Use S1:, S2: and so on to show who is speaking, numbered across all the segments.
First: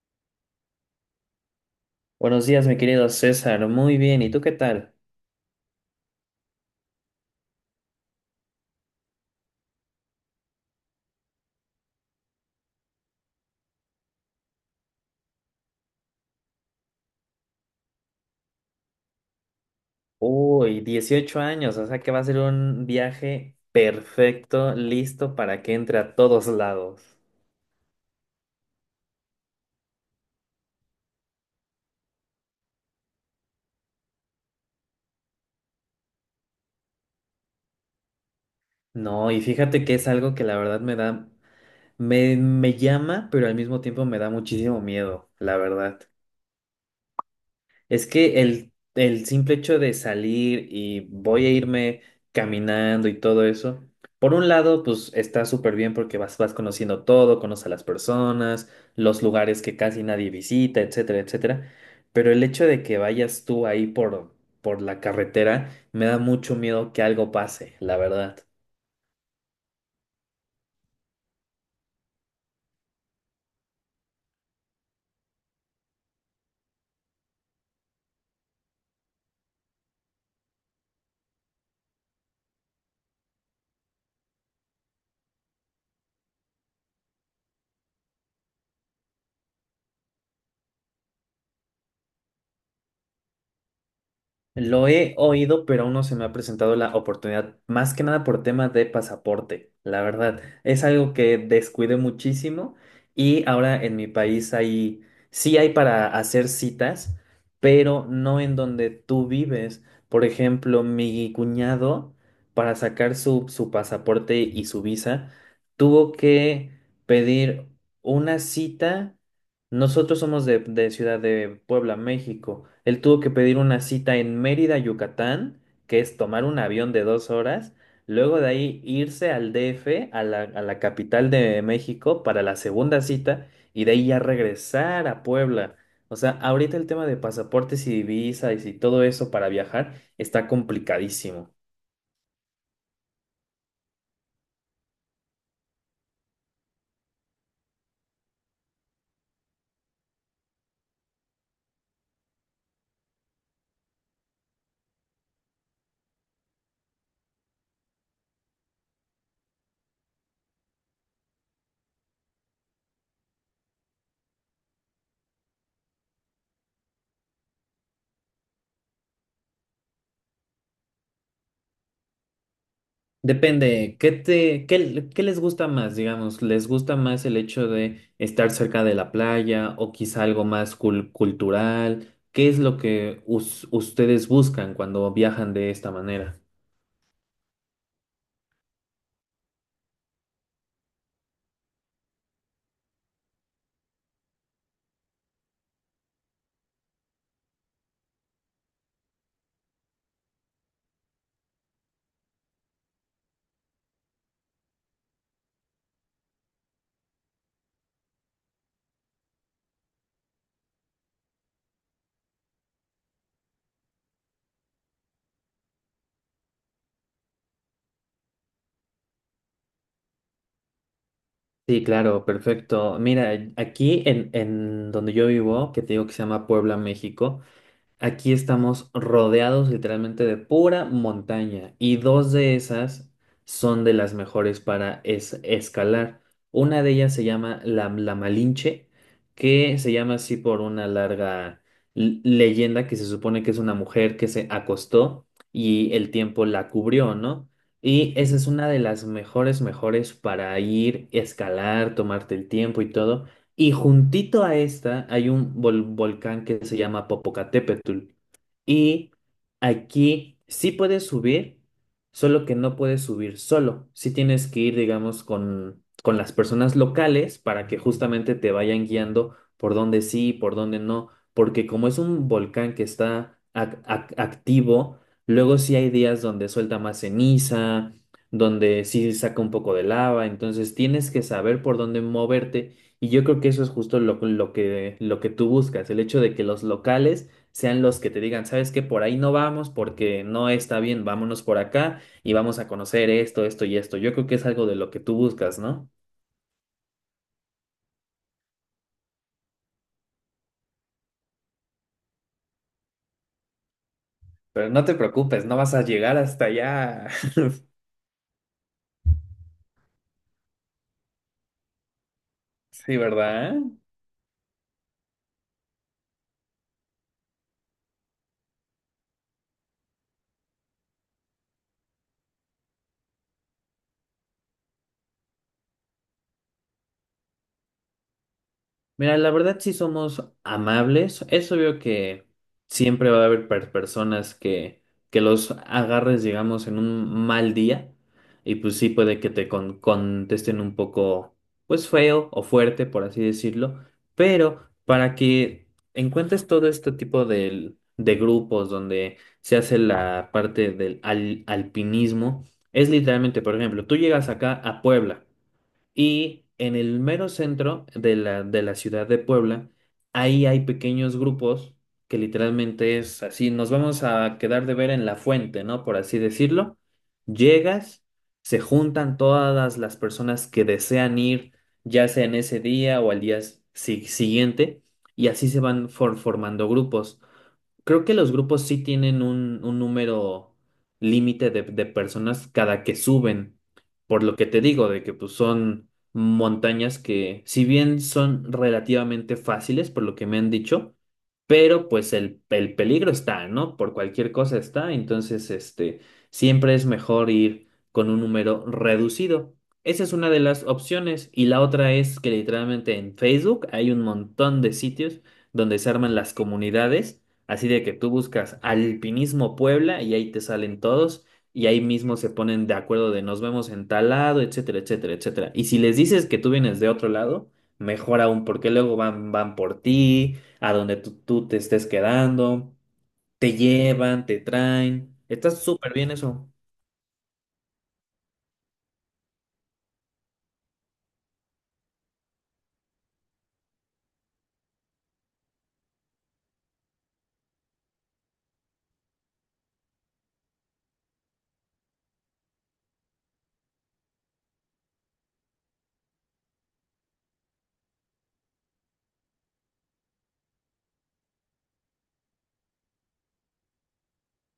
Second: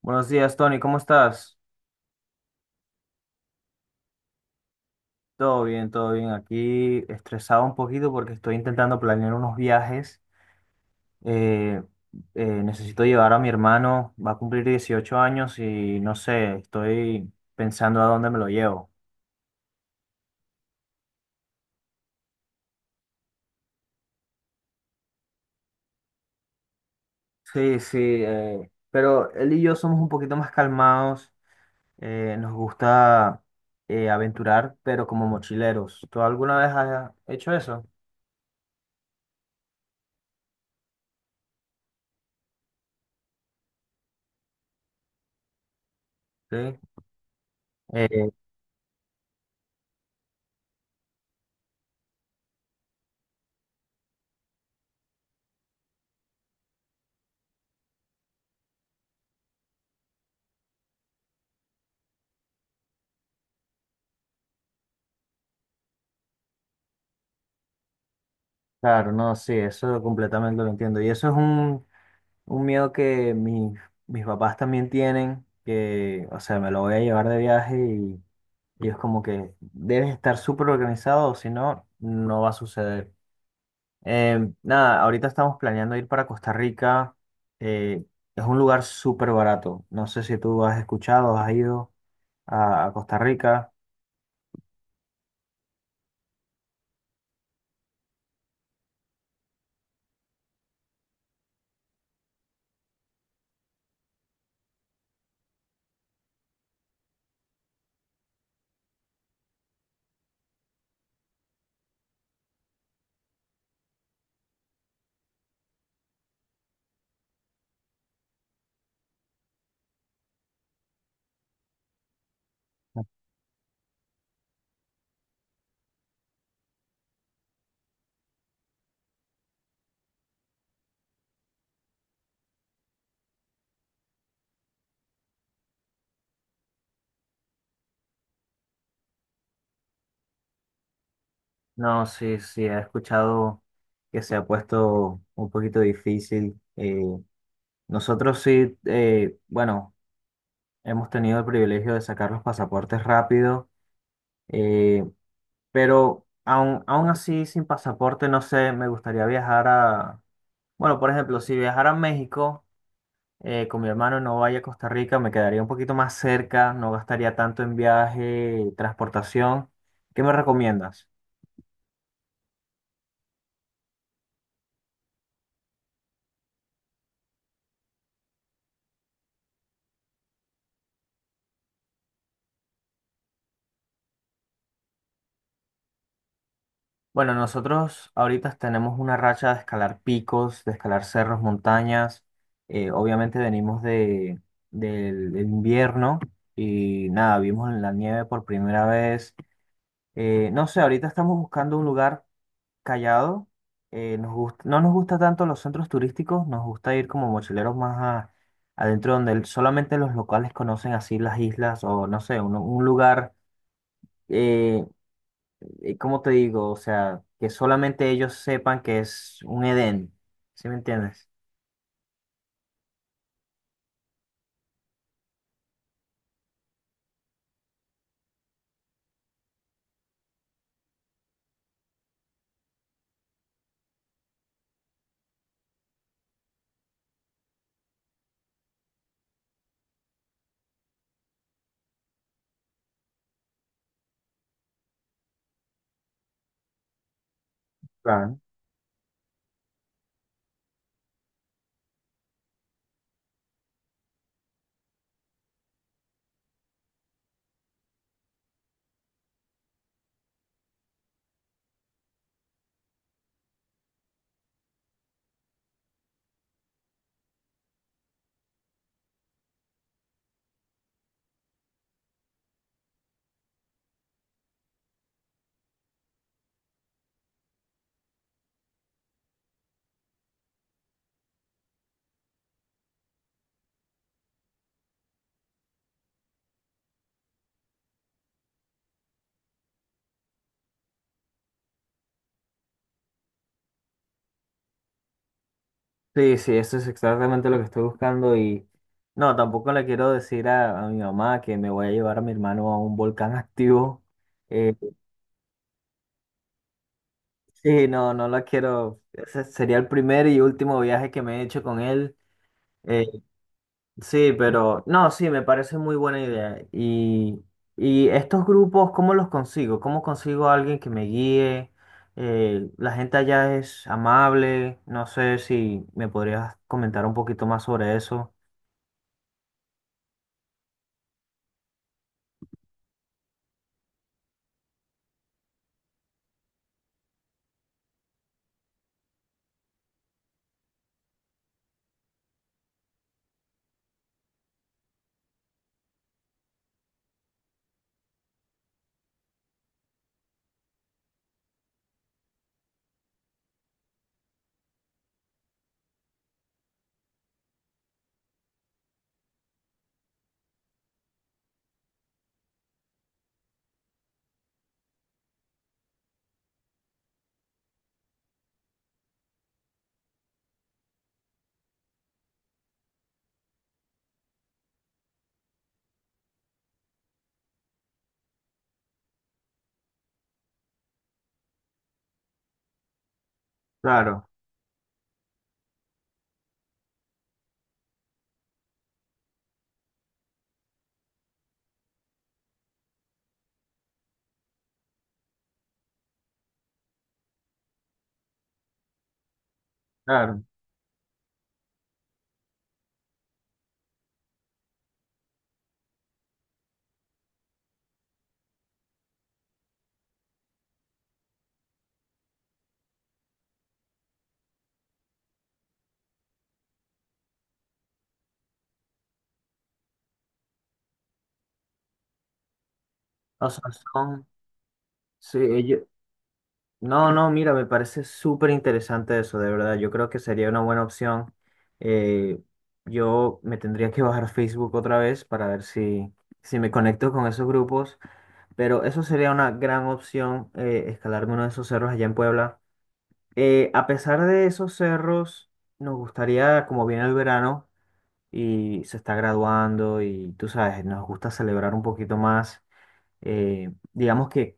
S1: Buenos días, Tony, ¿cómo estás?
S2: Buenos días, mi querido César. Muy bien, ¿y tú qué tal?
S1: Todo bien, todo bien. Aquí estresado un poquito porque estoy intentando planear unos viajes. Eh, Necesito llevar a mi hermano, va a cumplir 18 años y no sé, estoy pensando a dónde me lo llevo.
S2: Uy, 18 años, o sea que va a ser un viaje perfecto, listo para que entre a todos lados.
S1: Sí, sí, pero él y yo somos un poquito más calmados, nos gusta aventurar, pero como mochileros. ¿Tú alguna vez has hecho eso?
S2: No, y fíjate que es algo que la verdad me da, me llama, pero al mismo tiempo me da muchísimo miedo, la verdad.
S1: Sí.
S2: Es
S1: Eh,
S2: que el simple hecho de salir y voy a irme caminando y todo eso, por un lado, pues está súper bien porque vas conociendo todo, conoces a las personas, los lugares que casi nadie visita, etcétera, etcétera. Pero el hecho de que vayas tú ahí por la carretera, me da mucho miedo que algo pase, la verdad.
S1: claro, no, sí, eso completamente lo entiendo. Y eso es un miedo que mis papás también tienen, que, o sea, me lo voy a llevar de viaje y es como que debes estar súper organizado, o si no, no va a suceder. Nada, ahorita estamos planeando ir para Costa Rica. eh, es un lugar súper barato. No sé si tú has escuchado, has ido a Costa Rica.
S2: Lo he oído, pero aún no se me ha presentado la oportunidad, más que nada por temas de pasaporte, la verdad. Es algo que descuidé muchísimo y ahora en mi país sí hay para hacer citas, pero no en donde tú vives. Por ejemplo, mi cuñado, para sacar su pasaporte y su visa, tuvo que pedir una cita. Nosotros somos de Ciudad de Puebla, México. Él tuvo que pedir una cita en Mérida, Yucatán, que es tomar un avión de 2 horas, luego de ahí irse al DF, a la capital de México, para la segunda cita, y de ahí ya regresar a Puebla. O sea, ahorita el tema de pasaportes y visas y si todo eso para viajar está complicadísimo.
S1: No, sí, sí, he escuchado que se ha puesto un poquito difícil. Nosotros sí, bueno. Hemos tenido el privilegio de sacar los pasaportes rápido, eh, pero aún así sin pasaporte, no sé, me gustaría viajar bueno, por ejemplo, si viajara a México con mi hermano y no vaya a Costa Rica, me quedaría un poquito más cerca, no gastaría tanto en viaje, transportación. ¿Qué me recomiendas?
S2: Depende, ¿qué te, qué les gusta más, digamos? ¿Les gusta más el hecho de estar cerca de la playa o quizá algo más cultural? ¿Qué es lo que ustedes buscan cuando viajan de esta manera?
S1: Bueno, nosotros ahorita tenemos una racha de escalar picos, de escalar cerros, montañas. Obviamente venimos del invierno y nada, vimos la nieve por primera vez. No sé, ahorita estamos buscando un lugar callado. No nos gusta tanto los centros turísticos, nos gusta ir como mochileros más a- adentro donde solamente los locales conocen así las islas o no sé, un lugar. eh, ¿Cómo te digo? O sea, que solamente ellos sepan que es un Edén. ¿Sí me entiendes?
S2: Sí, claro, perfecto. Mira, aquí en donde yo vivo, que te digo que se llama Puebla, México. Aquí estamos rodeados literalmente de pura montaña y dos de esas son de las mejores para escalar. Una de ellas se llama la Malinche, que se llama así por una larga leyenda que se supone que es una mujer que se acostó y el tiempo la cubrió, ¿no? Y esa
S1: Claro.
S2: es una de las mejores, mejores para ir, escalar, tomarte el tiempo y todo. Y juntito a esta hay un volcán que se llama Popocatépetl. Y aquí sí puedes subir, solo que no puedes subir solo. Sí tienes que ir, digamos, con las personas locales para que justamente te vayan guiando por dónde sí, y por dónde no. Porque como es un volcán que está activo, luego sí hay días donde suelta más ceniza, donde sí saca un poco de lava. Entonces tienes que saber por dónde moverte. Y yo creo que eso es justo lo que tú buscas, el hecho de que los locales sean los que te digan, ¿sabes qué? Por ahí no vamos porque no está bien, vámonos por acá y vamos a conocer esto, esto y esto. Yo creo que es algo de lo que tú buscas, ¿no?
S1: Sí, sí, eso es exactamente lo que estoy buscando y no, tampoco le quiero decir a mi mamá que me voy a llevar a mi hermano a un volcán activo.
S2: Pero
S1: Eh,
S2: no te preocupes, no vas a llegar hasta allá.
S1: sí, no, no la quiero. Ese sería el primer y último viaje que me he hecho con él.
S2: Sí,
S1: Eh,
S2: ¿verdad?
S1: Sí, pero no, sí, me parece muy buena idea. Y estos grupos, ¿cómo los consigo? ¿Cómo consigo a alguien que me guíe? La gente allá es amable. No sé si me podrías comentar un poquito más sobre eso.
S2: Mira, la verdad sí somos amables. Es obvio que siempre va a haber personas que los agarres, digamos, en un mal día. Y pues sí puede que te contesten un poco, pues feo o fuerte, por así decirlo. Pero para que encuentres todo este tipo de grupos donde se hace la parte del alpinismo, es literalmente, por ejemplo, tú llegas acá a Puebla. Y en el mero centro de de la ciudad de Puebla, ahí hay pequeños grupos que literalmente es así, nos vamos a quedar de ver en la fuente, ¿no? Por así decirlo. Llegas, se juntan todas las personas que desean ir, ya sea en ese día o al día siguiente, y así se van formando grupos. Creo que los grupos sí tienen un número límite de personas cada que suben, por
S1: Claro,
S2: lo que te digo, de que pues, son montañas que, si bien son relativamente fáciles, por lo que me han dicho, pero pues el peligro está, ¿no? Por cualquier cosa está, entonces este, siempre es mejor ir con un número reducido. Esa es una de
S1: claro.
S2: las opciones y la otra es que literalmente en Facebook hay un montón de sitios donde se arman las comunidades. Así de que tú buscas Alpinismo Puebla y ahí te salen todos y ahí mismo se ponen de acuerdo de nos vemos en tal lado, etcétera, etcétera, etcétera. Y si les dices que tú vienes de otro lado, mejor aún porque luego van por ti, a donde tú te estés quedando,
S1: O
S2: te
S1: sea,
S2: llevan,
S1: son,
S2: te traen.
S1: sí,
S2: Está
S1: ellos-
S2: súper bien eso.
S1: No, no, mira, me parece súper interesante eso, de verdad. Yo creo que sería una buena opción. Eh, yo me tendría que bajar Facebook otra vez para ver si me conecto con esos grupos. Pero eso sería una gran opción, escalarme uno de esos cerros allá en Puebla. A pesar de esos cerros, nos gustaría, como viene el verano y se está graduando y tú sabes, nos gusta celebrar un poquito más, digamos que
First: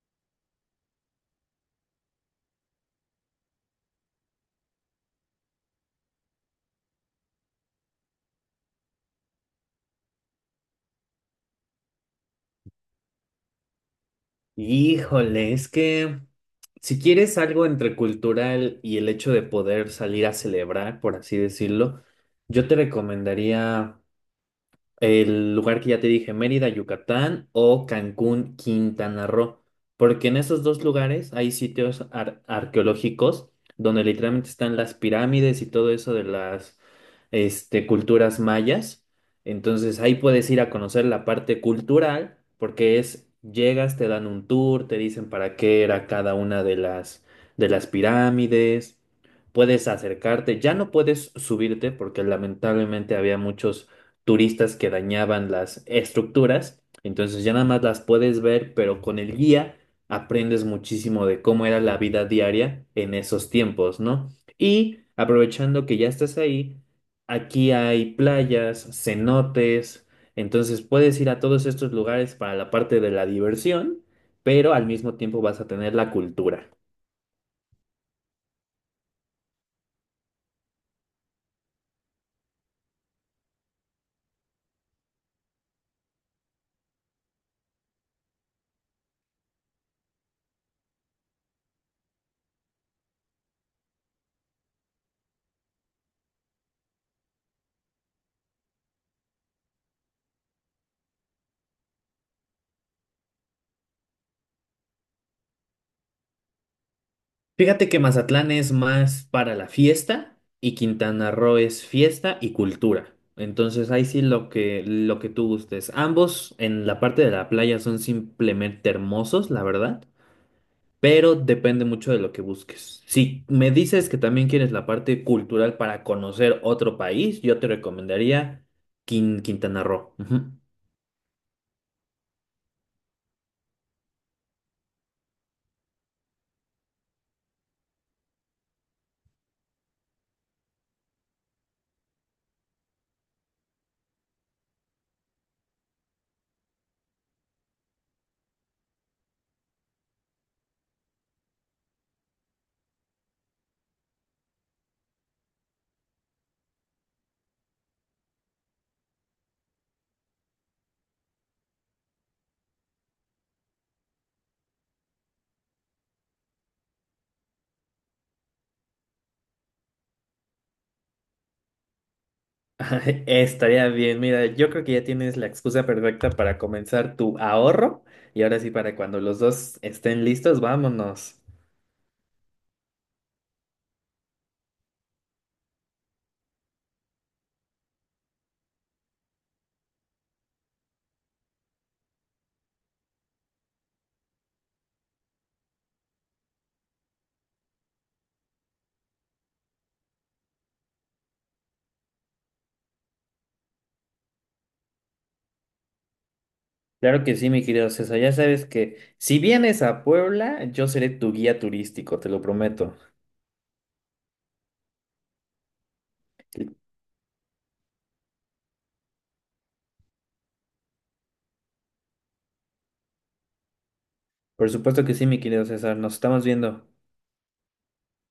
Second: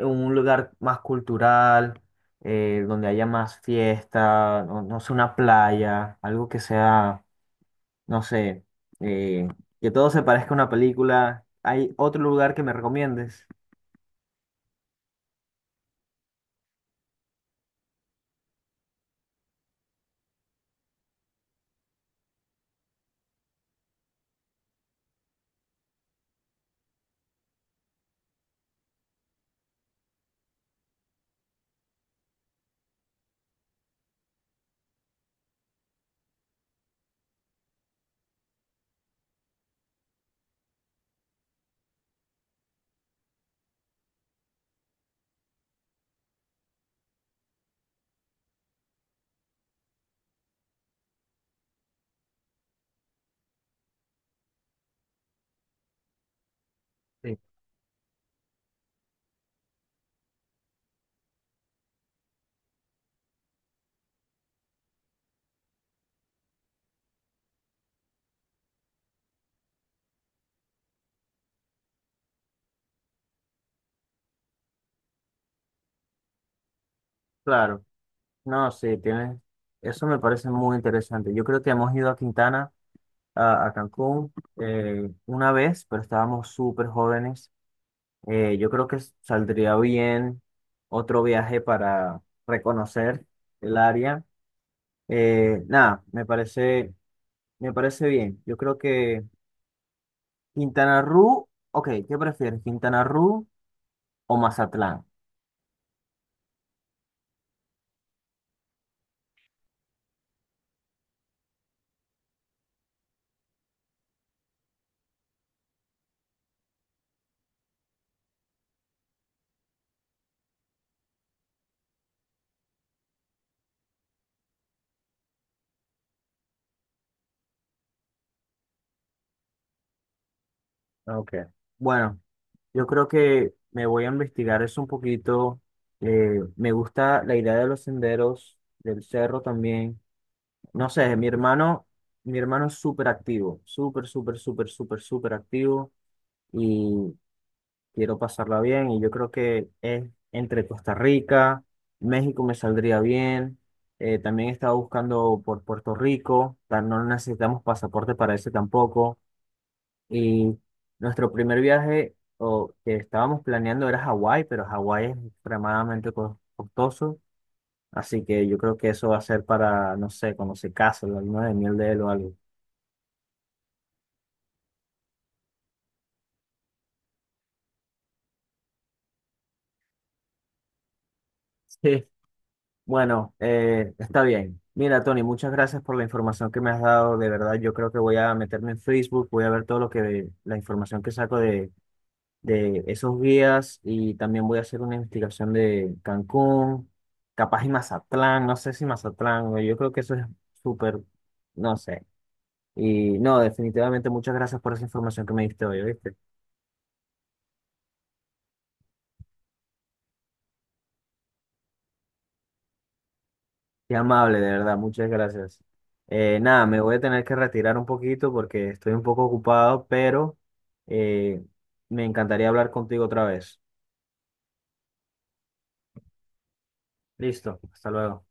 S1: un lugar más cultural, donde haya más fiesta, no, no sé, una playa, algo que sea, no sé, eh, que todo se parezca a una película. ¿Hay otro lugar que me recomiendes?
S2: Híjole, es que si quieres algo entre cultural y el hecho de poder salir a celebrar, por así decirlo, yo te recomendaría... el lugar que ya te dije, Mérida, Yucatán o Cancún, Quintana Roo. Porque en esos dos lugares hay sitios arqueológicos donde literalmente están las pirámides y todo eso de las este, culturas mayas. Entonces ahí puedes ir a conocer la parte cultural porque es, llegas, te dan un tour, te dicen para qué era cada una de de las pirámides. Puedes acercarte, ya no puedes subirte porque lamentablemente había muchos turistas que dañaban las estructuras.
S1: Sí,
S2: Entonces ya nada más las puedes ver, pero con el guía aprendes muchísimo de cómo era la vida diaria en esos tiempos, ¿no? Y aprovechando que ya estás ahí, aquí hay playas, cenotes, entonces puedes ir a todos estos lugares para la parte de la diversión, pero al mismo tiempo vas a tener la cultura.
S1: claro. No, sí, tienes. Eso me parece muy interesante. Yo creo que hemos ido a Quintana, a Cancún, una vez, pero estábamos súper jóvenes. Yo creo que saldría bien otro viaje para reconocer el área. Nada, me parece bien. Yo creo que Quintana Roo, ok, ¿qué prefieres? ¿Quintana Roo o Mazatlán?
S2: Fíjate que Mazatlán es más para la fiesta y Quintana Roo es fiesta y cultura. Entonces ahí sí lo que tú gustes. Ambos en la parte de la playa son simplemente hermosos, la verdad, pero depende mucho de lo que busques. Si me dices que también quieres la parte cultural para conocer otro país, yo te recomendaría Quintana Roo. Ujú.
S1: Ah, ok. Bueno, yo creo que me voy a investigar eso un poquito. Me gusta la idea de los senderos, del cerro también. No sé, mi hermano es súper activo, súper, súper, súper, súper, súper activo y quiero pasarla bien. Y yo creo que es entre Costa Rica, México me saldría bien. También estaba buscando por Puerto Rico, tan- no necesitamos pasaporte para ese tampoco. Y nuestro primer viaje o que estábamos planeando era Hawái, pero Hawái es extremadamente costoso. Así que yo creo que eso va a ser para, no sé, cuando se case, la luna de miel de él o algo.
S2: Estaría bien, mira, yo creo que ya tienes la excusa perfecta para comenzar tu ahorro y ahora sí para cuando los dos estén listos, vámonos.
S1: Sí. Bueno, está bien. Mira, Tony, muchas gracias por la información que me has dado. De verdad, yo creo que voy a meterme en Facebook, voy a ver todo lo que, la información que saco de esos guías y también voy a hacer una investigación de Cancún, capaz y Mazatlán, no sé si Mazatlán, güey, yo creo que eso es súper, no sé. Y no, definitivamente muchas gracias por esa información que me diste hoy, ¿viste?
S2: Claro que sí, mi querido César. Ya sabes que si vienes a Puebla, yo seré tu guía turístico, te lo prometo.
S1: Qué amable, de verdad, muchas gracias. Nada, me voy a tener que retirar un poquito porque estoy un poco ocupado, pero eh, me encantaría hablar contigo otra vez.
S2: Por supuesto que sí, mi querido César. Nos estamos viendo.
S1: Listo, hasta luego.